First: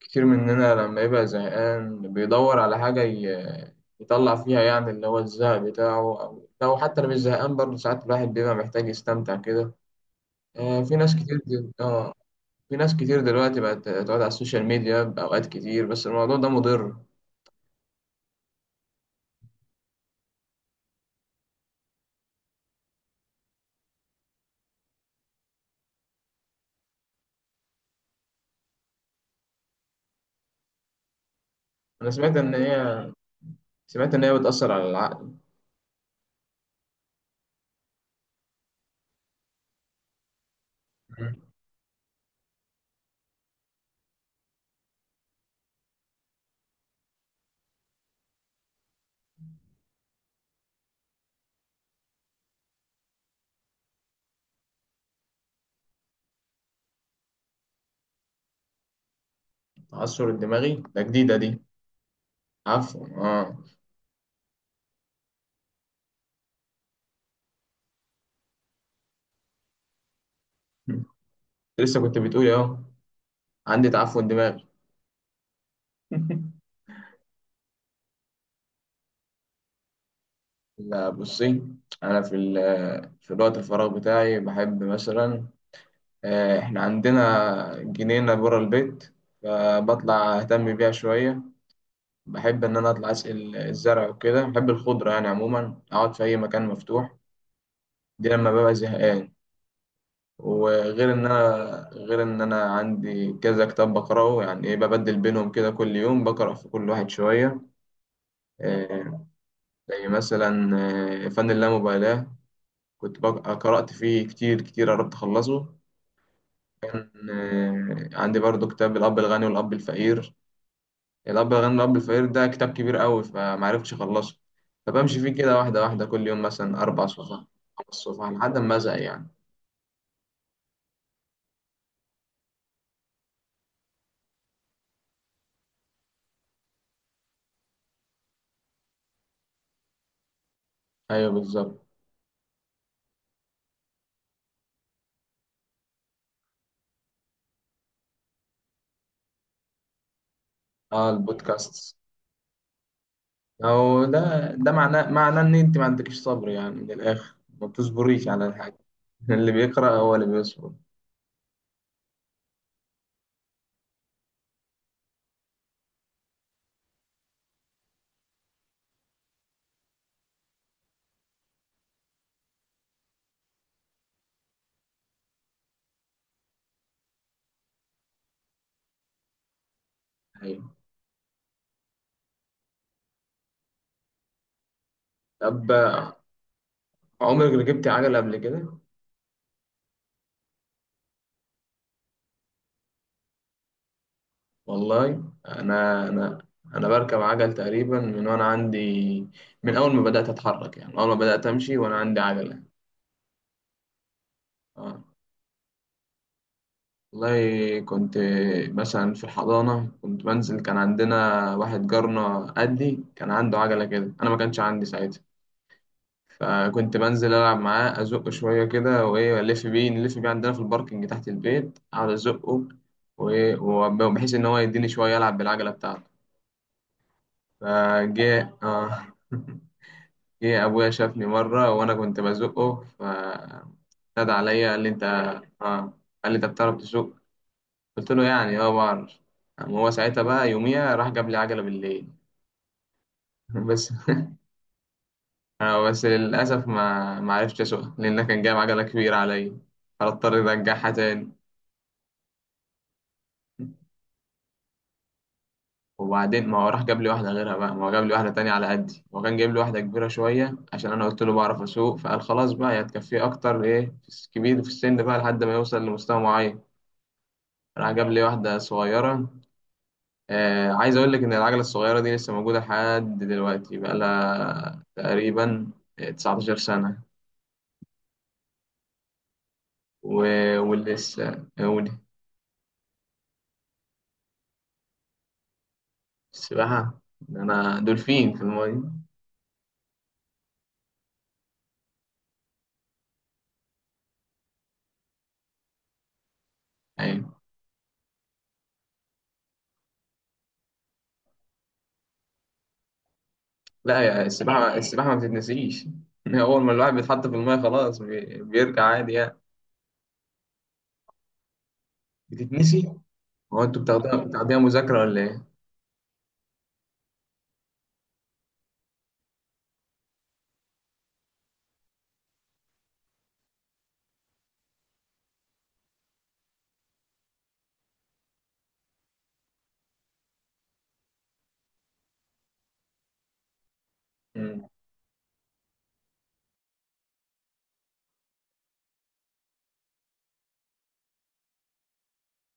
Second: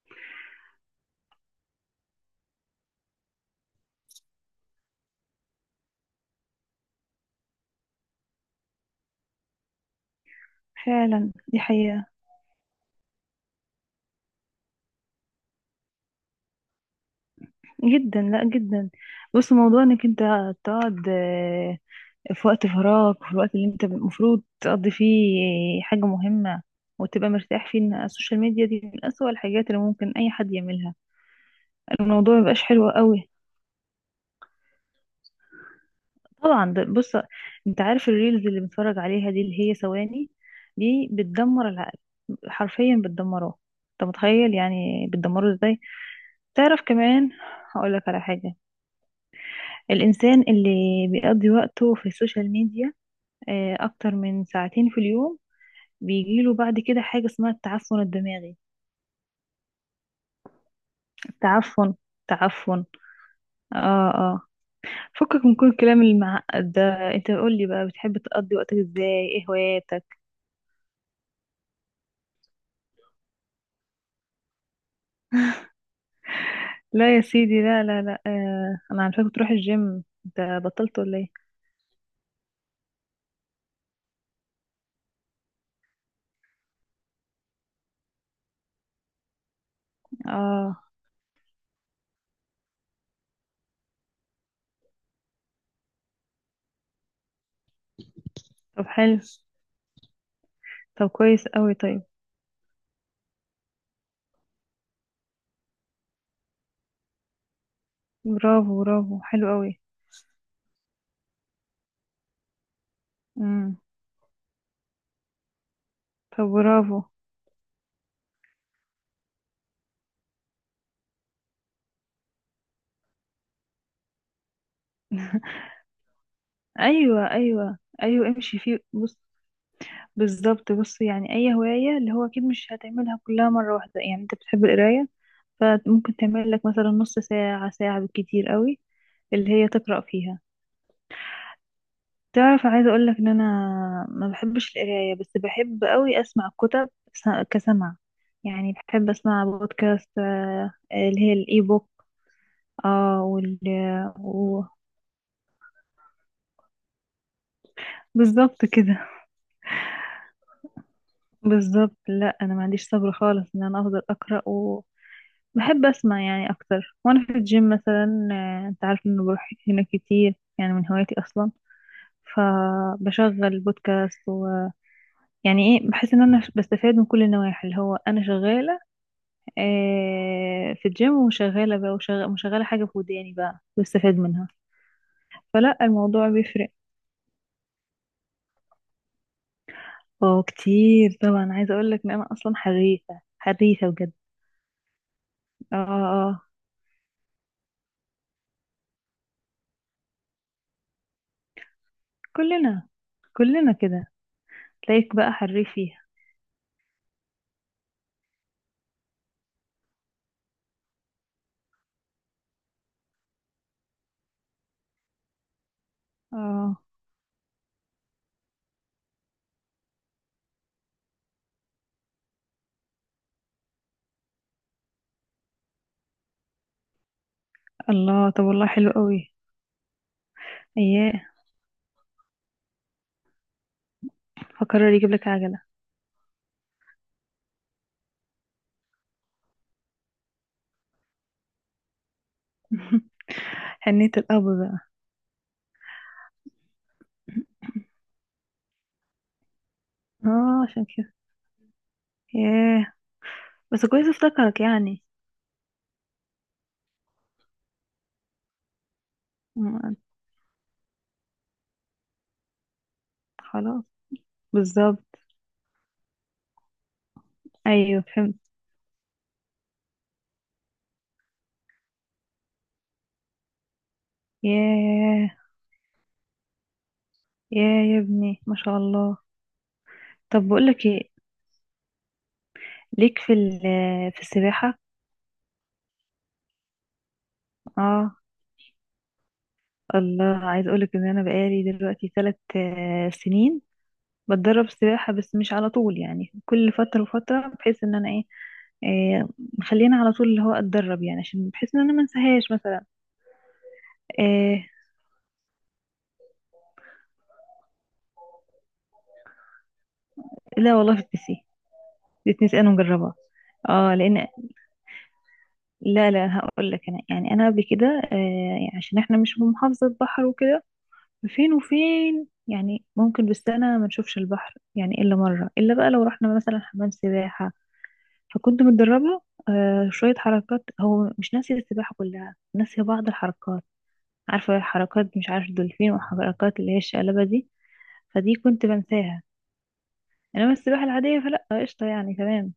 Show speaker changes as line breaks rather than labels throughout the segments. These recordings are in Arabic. كتير مننا لما يبقى زهقان بيدور على يطلع فيها، يعني اللي هو الزهق بتاعه، أو لو حتى لو مش زهقان برضه ساعات الواحد بيبقى محتاج يستمتع كده. في ناس
فعلا
كتير
دي
دل...
حقيقة
آه في ناس كتير دلوقتي بقت تقعد على السوشيال ميديا بأوقات كتير، بس الموضوع ده مضر.
جدا، لا جدا. بص، موضوع انك انت تقعد، في وقت فراغك، في الوقت اللي انت المفروض تقضي فيه حاجة مهمة وتبقى مرتاح فيه، ان السوشيال ميديا دي من أسوأ الحاجات اللي ممكن اي حد يعملها.
أنا
الموضوع
سمعت إن
مبقاش حلو
هي،
قوي.
سمعت إن هي بتأثر على العقل.
طبعا ده، بص، انت عارف الريلز اللي بنتفرج عليها دي اللي هي ثواني؟ دي
مم.
بتدمر العقل. حرفيا بتدمره. انت متخيل يعني بتدمره ازاي؟ تعرف كمان، هقول لك على حاجة. الإنسان اللي بيقضي وقته في السوشيال ميديا أكتر من ساعتين في اليوم، بيجيله بعد كده حاجة اسمها التعفن الدماغي.
التعثر الدماغي ده جديدة دي.
التعفن. تعفن.
عفوا آه.
اه، اه. فكك من كل الكلام المعقد ده. انت قول لي بقى، بتحب تقضي وقتك ازاي؟ ايه هواياتك؟
لسه كنت بتقولي أهو عندي تعفن دماغي.
لا يا سيدي، لا لا لا، انا عارفاك بتروح الجيم، انت بطلت
لا
ولا ايه؟
بصي، أنا في في الوقت الفراغ بتاعي بحب مثلا، إحنا عندنا جنينة برا البيت، فبطلع أهتم
اه.
بيها شوية. بحب إن أنا أطلع أسقي الزرع وكده، بحب الخضرة يعني عموما أقعد في أي مكان مفتوح، دي لما ببقى
طب حلو.
زهقان.
طب
وغير إن
كويس قوي.
أنا
طيب.
غير إن أنا عندي كذا كتاب بقرأه، يعني إيه ببدل بينهم كده كل يوم بقرأ في كل واحد شوية.
برافو، برافو.
آه،
حلو قوي.
زي مثلا، فن اللامبالاة، كنت
امم.
قرأت فيه كتير كتير، قربت أخلصه.
طب برافو.
عندي برضو كتاب الأب الغني والأب الفقير. الأب الغني والأب الفقير ده كتاب كبير قوي فمعرفتش أخلصه، فبمشي فيه كده واحدة واحدة، كل يوم مثلا أربع
ايوه
صفح،
ايوه
خمس
ايوه،
صفح لحد
امشي
ما
فيه.
أزهق
بص،
يعني.
بالظبط. بص، يعني اي هوايه اللي هو اكيد مش هتعملها كلها مره واحده. يعني انت بتحب القرايه، فممكن تعمل لك مثلا نص ساعه، ساعه بالكتير قوي اللي هي تقرا فيها.
أيوه بالظبط.
تعرف، عايزه اقول لك ان انا ما بحبش القرايه، بس بحب قوي اسمع كتب. كسمع، يعني بحب اسمع بودكاست
أه
اللي هي الاي بوك.
البودكاست،
اه
أو ده
و...
ده معناه إن أنت ما عندكش صبر يعني من الآخر، ما بتصبريش على
بالظبط
الحاجة.
كده.
اللي بيقرأ هو اللي بيصبر.
بالظبط. لا انا ما عنديش صبر خالص، ان انا افضل اقرا. بحب أسمع يعني أكتر وأنا في الجيم مثلا. أنت عارف إنه بروح هنا كتير، يعني من هوايتي أصلا. فبشغل بودكاست يعني إيه، بحس إن أنا بستفاد من كل النواحي اللي هو أنا شغالة
أيوه.
في الجيم، وشغالة بقى، وشغالة حاجة في وداني، بقى بستفاد منها.
طب
فلا الموضوع بيفرق.
عمرك ركبتي عجلة قبل كده؟
اه كتير طبعا. عايزة أقول لك إن أنا أصلا حريفة، حريفة بجد.
والله
اه
انا
اه
انا
أه.
انا بركب عجل تقريبا من وانا عندي، من اول ما بدات اتحرك، يعني اول ما بدات امشي وانا عندي عجله.
كلنا كلنا كده.
اه
تلاقيك بقى حريف فيها.
والله كنت مثلا في الحضانه كنت بنزل، كان عندنا واحد جارنا قدي كان عنده عجله كده، انا ما كانش عندي ساعتها،
اه.
فكنت بنزل العب معاه ازقه شويه كده، وايه الف بيه نلف بيه عندنا في الباركنج تحت البيت، اقعد ازقه وبحيث ان هو يديني شويه العب بالعجله بتاعته.
الله، طب
فجاء
والله حلو
اه.
قوي.
ايه ابويا
اياه،
شافني مره وانا كنت بزقه، فنادى عليا قال لي
فقرر
انت
يجيب لك عجلة.
اه، قال لي انت بتعرف تسوق؟ قلت له يعني اه بعرف. قام هو ساعتها بقى يوميها راح جاب لي عجله بالليل. بس
حنية الأب بقى.
آه، بس للاسف ما عرفتش اسوقها، لان كان جايب عجله كبيره عليا، فاضطر
اه، عشان
ارجعها
كده.
تاني.
ياه. بس كويس افتكرك يعني.
وبعدين ما هو راح جاب لي واحده غيرها بقى، ما هو جاب لي واحده تانية على قدي، هو كان جايب لي واحده
م-
كبيره شويه عشان انا قلت له بعرف اسوق، فقال خلاص بقى هي هتكفيه اكتر،
خلاص.
ايه في كبير في السن
بالظبط.
بقى لحد ما يوصل لمستوى معين. راح
ايوه
جاب لي
فهمت.
واحدة صغيرة. آه عايز أقول لك إن العجلة الصغيرة دي لسه موجودة لحد دلوقتي بقالها
ياه.
تقريبا 19 سنة.
ياه يا ابني، ما شاء الله. طب بقولك ايه،
ولسه أقول.
ليك في في السباحة؟
السباحة، ده أنا
اه
دولفين في المية.
الله، عايز اقولك ان انا بقالي دلوقتي 3 سنين بتدرب سباحة، بس مش على طول. يعني كل فترة
أيوة.
وفترة، بحيث ان انا ايه، إيه مخليني على طول اللي هو اتدرب، يعني عشان بحيث ان انا ما انساهاش مثلا.
لا يا،
آه.
السباحة السباحة ما بتتنسيش. أول ما الواحد بيتحط في المية خلاص بيرجع عادي يعني.
لا والله في البي سي الاتنين انا
بتتنسي.
مجربها.
هو أنتوا
اه
بتاخدوها
لان،
بتاخدوها مذاكرة ولا
لا هقول لك انا، يعني انا قبل كده آه يعني عشان احنا مش في محافظه بحر وكده، فين وفين. يعني ممكن بالسنه ما نشوفش البحر، يعني الا مره، الا بقى لو رحنا مثلا حمام سباحه. فكنت متدربه شويه حركات. هو مش ناسي السباحه كلها، ناسي بعض الحركات. عارفه
إيه؟
حركات مش عارف، دولفين وحركات اللي هي الشقلبه دي، فدي كنت بنساها. انما السباحه العاديه فلا، قشطه يعني، تمام.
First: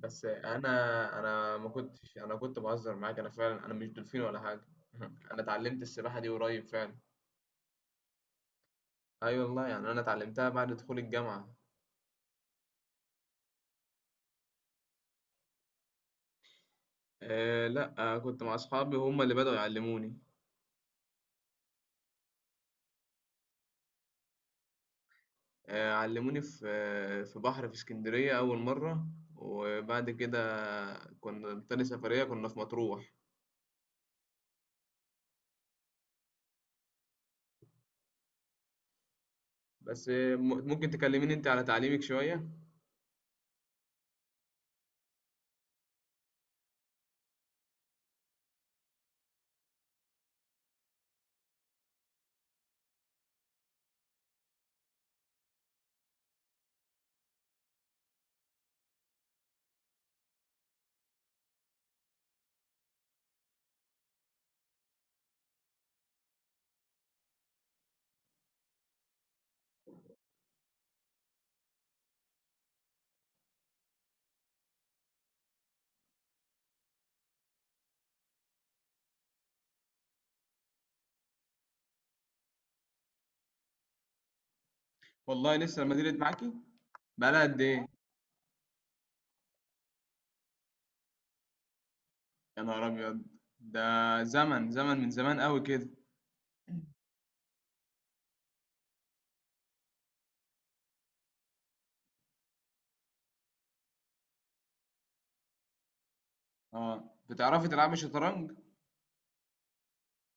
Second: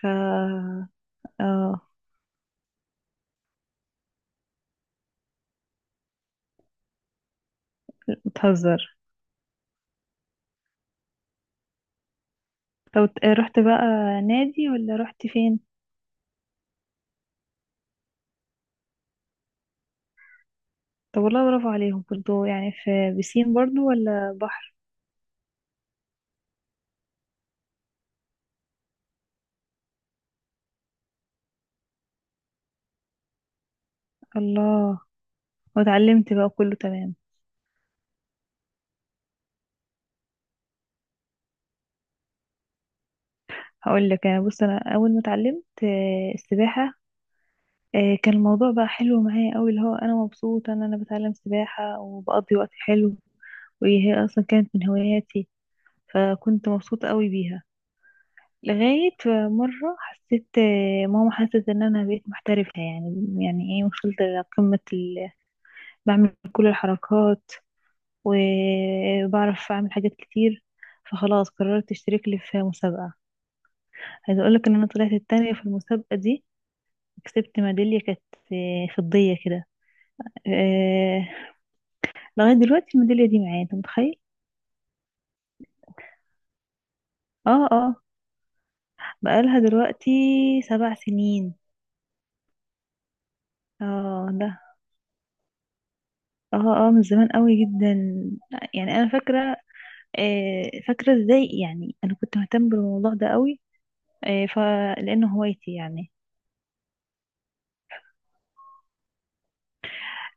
ف
انا، انا ما
اه،
كنتش انا كنت بهزر معاك، انا فعلا انا مش دولفين ولا حاجه. انا اتعلمت السباحه دي قريب فعلا،
بتهزر.
اي والله يعني انا اتعلمتها بعد دخول الجامعه.
طب رحت بقى نادي ولا رحت فين؟
أه لا أه كنت مع اصحابي هم اللي بدأوا يعلموني.
طب والله برافو عليهم برضو. يعني في بسين برضو ولا بحر؟
أه علموني في في بحر في اسكندريه اول مره، وبعد كده كنا تاني سفريه كنا في مطروح.
الله، واتعلمت بقى كله تمام.
بس ممكن تكلميني انت على تعليمك شويه.
هقول لك انا، بص، انا اول ما اتعلمت السباحه كان الموضوع بقى حلو معايا قوي، اللي هو انا مبسوطه ان انا بتعلم سباحه وبقضي وقت حلو. وهي اصلا كانت من هواياتي، فكنت مبسوطه قوي بيها. لغاية مرة حسيت، ماما حست ان انا بقيت محترفة، يعني ايه، وصلت لقمة بعمل كل الحركات وبعرف اعمل حاجات كتير. فخلاص قررت اشترك لي في مسابقة. عايزة اقولك ان انا طلعت التانية في المسابقة دي، كسبت ميدالية كانت فضية كده. آه، لغاية دلوقتي الميدالية دي معايا، انت متخيل؟
والله لسه المدينه معاكي، بقالها قد
اه
ايه؟
اه، بقالها دلوقتي 7 سنين.
يا نهار ابيض، ده
اه ده،
زمن، زمن من زمان قوي كده.
اه اه، من زمان قوي جدا. يعني انا فاكرة، فاكرة ازاي يعني انا كنت مهتم بالموضوع ده قوي. فلانه هوايتي يعني.
آه، بتعرفي تلعبي شطرنج؟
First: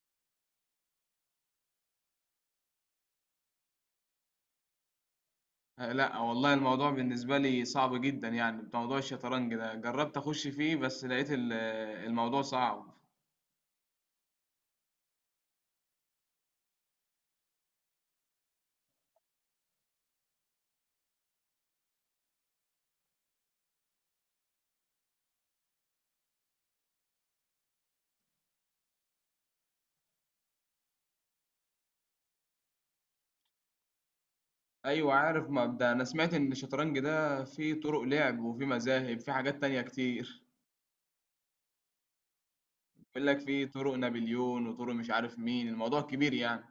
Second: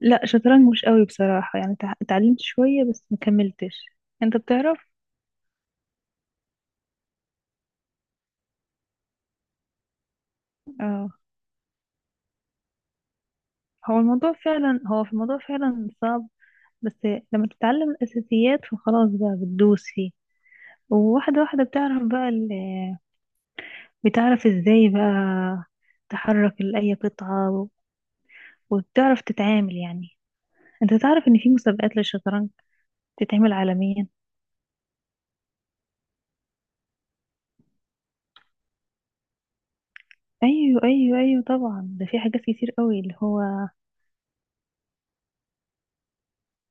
لا، شطرنج مش قوي بصراحة، يعني اتعلمت شوية بس ما كملتش. انت بتعرف؟
لا والله الموضوع بالنسبة لي صعب جدا يعني، موضوع الشطرنج ده جربت أخش فيه بس
اه.
لقيت الموضوع صعب.
هو في الموضوع فعلا صعب، بس لما تتعلم الاساسيات فخلاص بقى، بتدوس فيه وواحدة واحدة، بتعرف بقى بتعرف ازاي بقى تحرك لأي قطعة، وبتعرف تتعامل. يعني انت تعرف ان في مسابقات للشطرنج بتتعمل عالميا.
أيوة عارف مبدأ، أنا سمعت إن الشطرنج ده فيه طرق لعب، وفيه مذاهب، فيه حاجات تانية كتير.
ايوه ايوه ايوه طبعا، ده في حاجات كتير قوي اللي
بيقول لك
هو.
فيه طرق نابليون وطرق مش عارف مين، الموضوع كبير يعني.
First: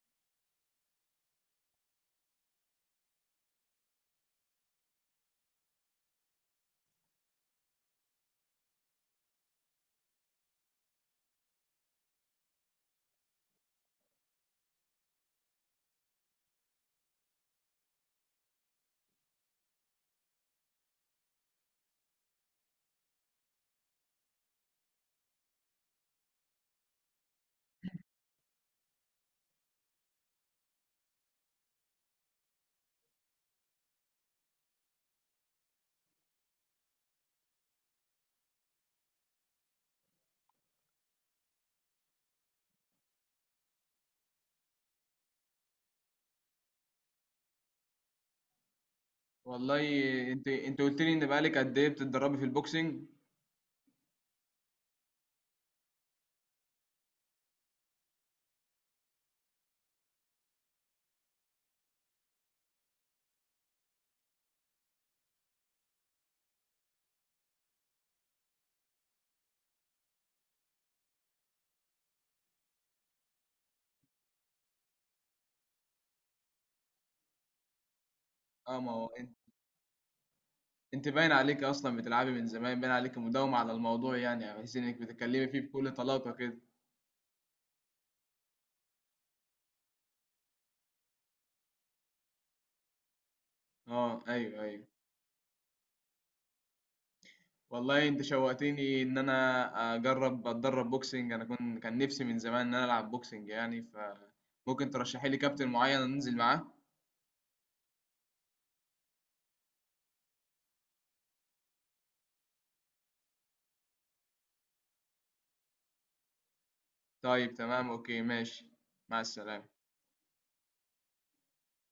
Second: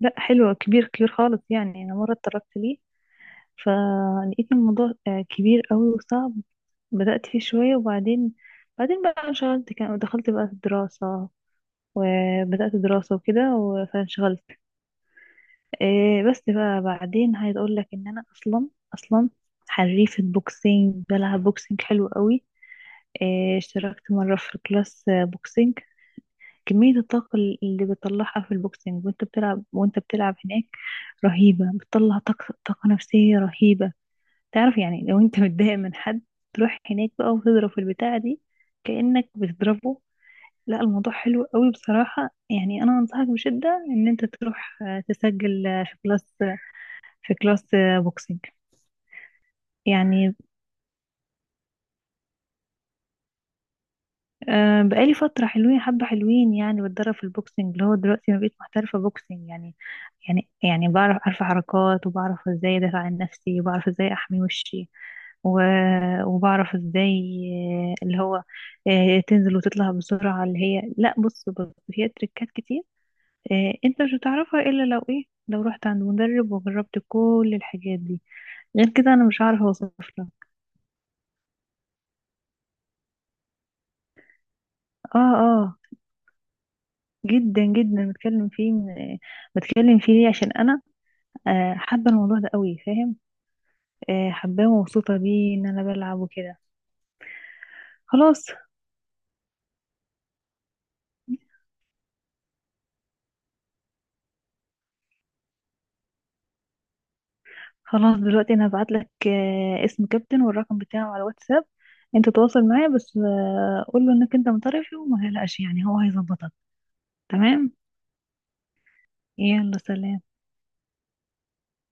لا حلو، كبير، كبير خالص يعني. انا مره اتطرقت ليه، فلقيت الموضوع كبير قوي وصعب. بدات فيه شويه وبعدين، بعدين بقى انشغلت، كان دخلت بقى في الدراسه، وبدات دراسه وكده فانشغلت. إيه بس بقى بعدين، عايز اقول لك ان انا اصلا حريفه بوكسينج، بلعب بوكسينج حلو قوي. إيه، اشتركت مره في كلاس بوكسينج. كمية الطاقة اللي بتطلعها في البوكسينج وانت بتلعب، وانت بتلعب هناك رهيبة. بتطلع طاقة نفسية رهيبة. تعرف يعني، لو انت متضايق من حد تروح هناك بقى وتضرب في البتاعة دي كأنك بتضربه. لا الموضوع حلو قوي بصراحة، يعني انا انصحك بشدة ان انت تروح تسجل في كلاس، بوكسينج
والله
يعني.
انت قلت لي ان بقالك قد ايه بتتدربي في البوكسنج؟
أه بقالي فترة حلوين، حبة حلوين يعني بتدرب في البوكسنج، اللي هو دلوقتي ما بقيت محترفة بوكسنج يعني. يعني يعني بعرف، عارفة حركات، وبعرف ازاي ادافع عن نفسي، وبعرف ازاي احمي وشي و... وبعرف ازاي آه، اللي هو آه، تنزل وتطلع بسرعة، اللي هي لا، بص بص، هي تريكات كتير. انت مش هتعرفها الا لو ايه، لو رحت عند مدرب وجربت كل الحاجات دي.
اه
غير
ما هو
كده انا
انت،
مش عارفة اوصف لك.
انت باين عليك اصلا بتلعبي من زمان، باين عليك مداومة على الموضوع يعني، بحيث انك
اه
بتتكلمي فيه
آه.
بكل طلاقة كده.
جدا جدا بتكلم فيه ليه؟ عشان انا حابه الموضوع ده قوي، فاهم؟
اه ايوه
حباه
ايوه.
ومبسوطه بيه ان انا بلعب وكده.
والله انت
خلاص،
شوقتني ان انا اجرب اتدرب بوكسنج، انا كنت كان نفسي من زمان ان انا العب بوكسنج يعني، فممكن ترشحي لي كابتن معين انزل معاه.
خلاص دلوقتي انا هبعت لك اسم كابتن والرقم بتاعه على الواتساب. انت تواصل معاه، بس قول له انك انت من طرفي، وما تقلقش يعني هو هيظبطك.
طيب
تمام.
تمام اوكي ماشي. مع السلامة.
يلا سلام.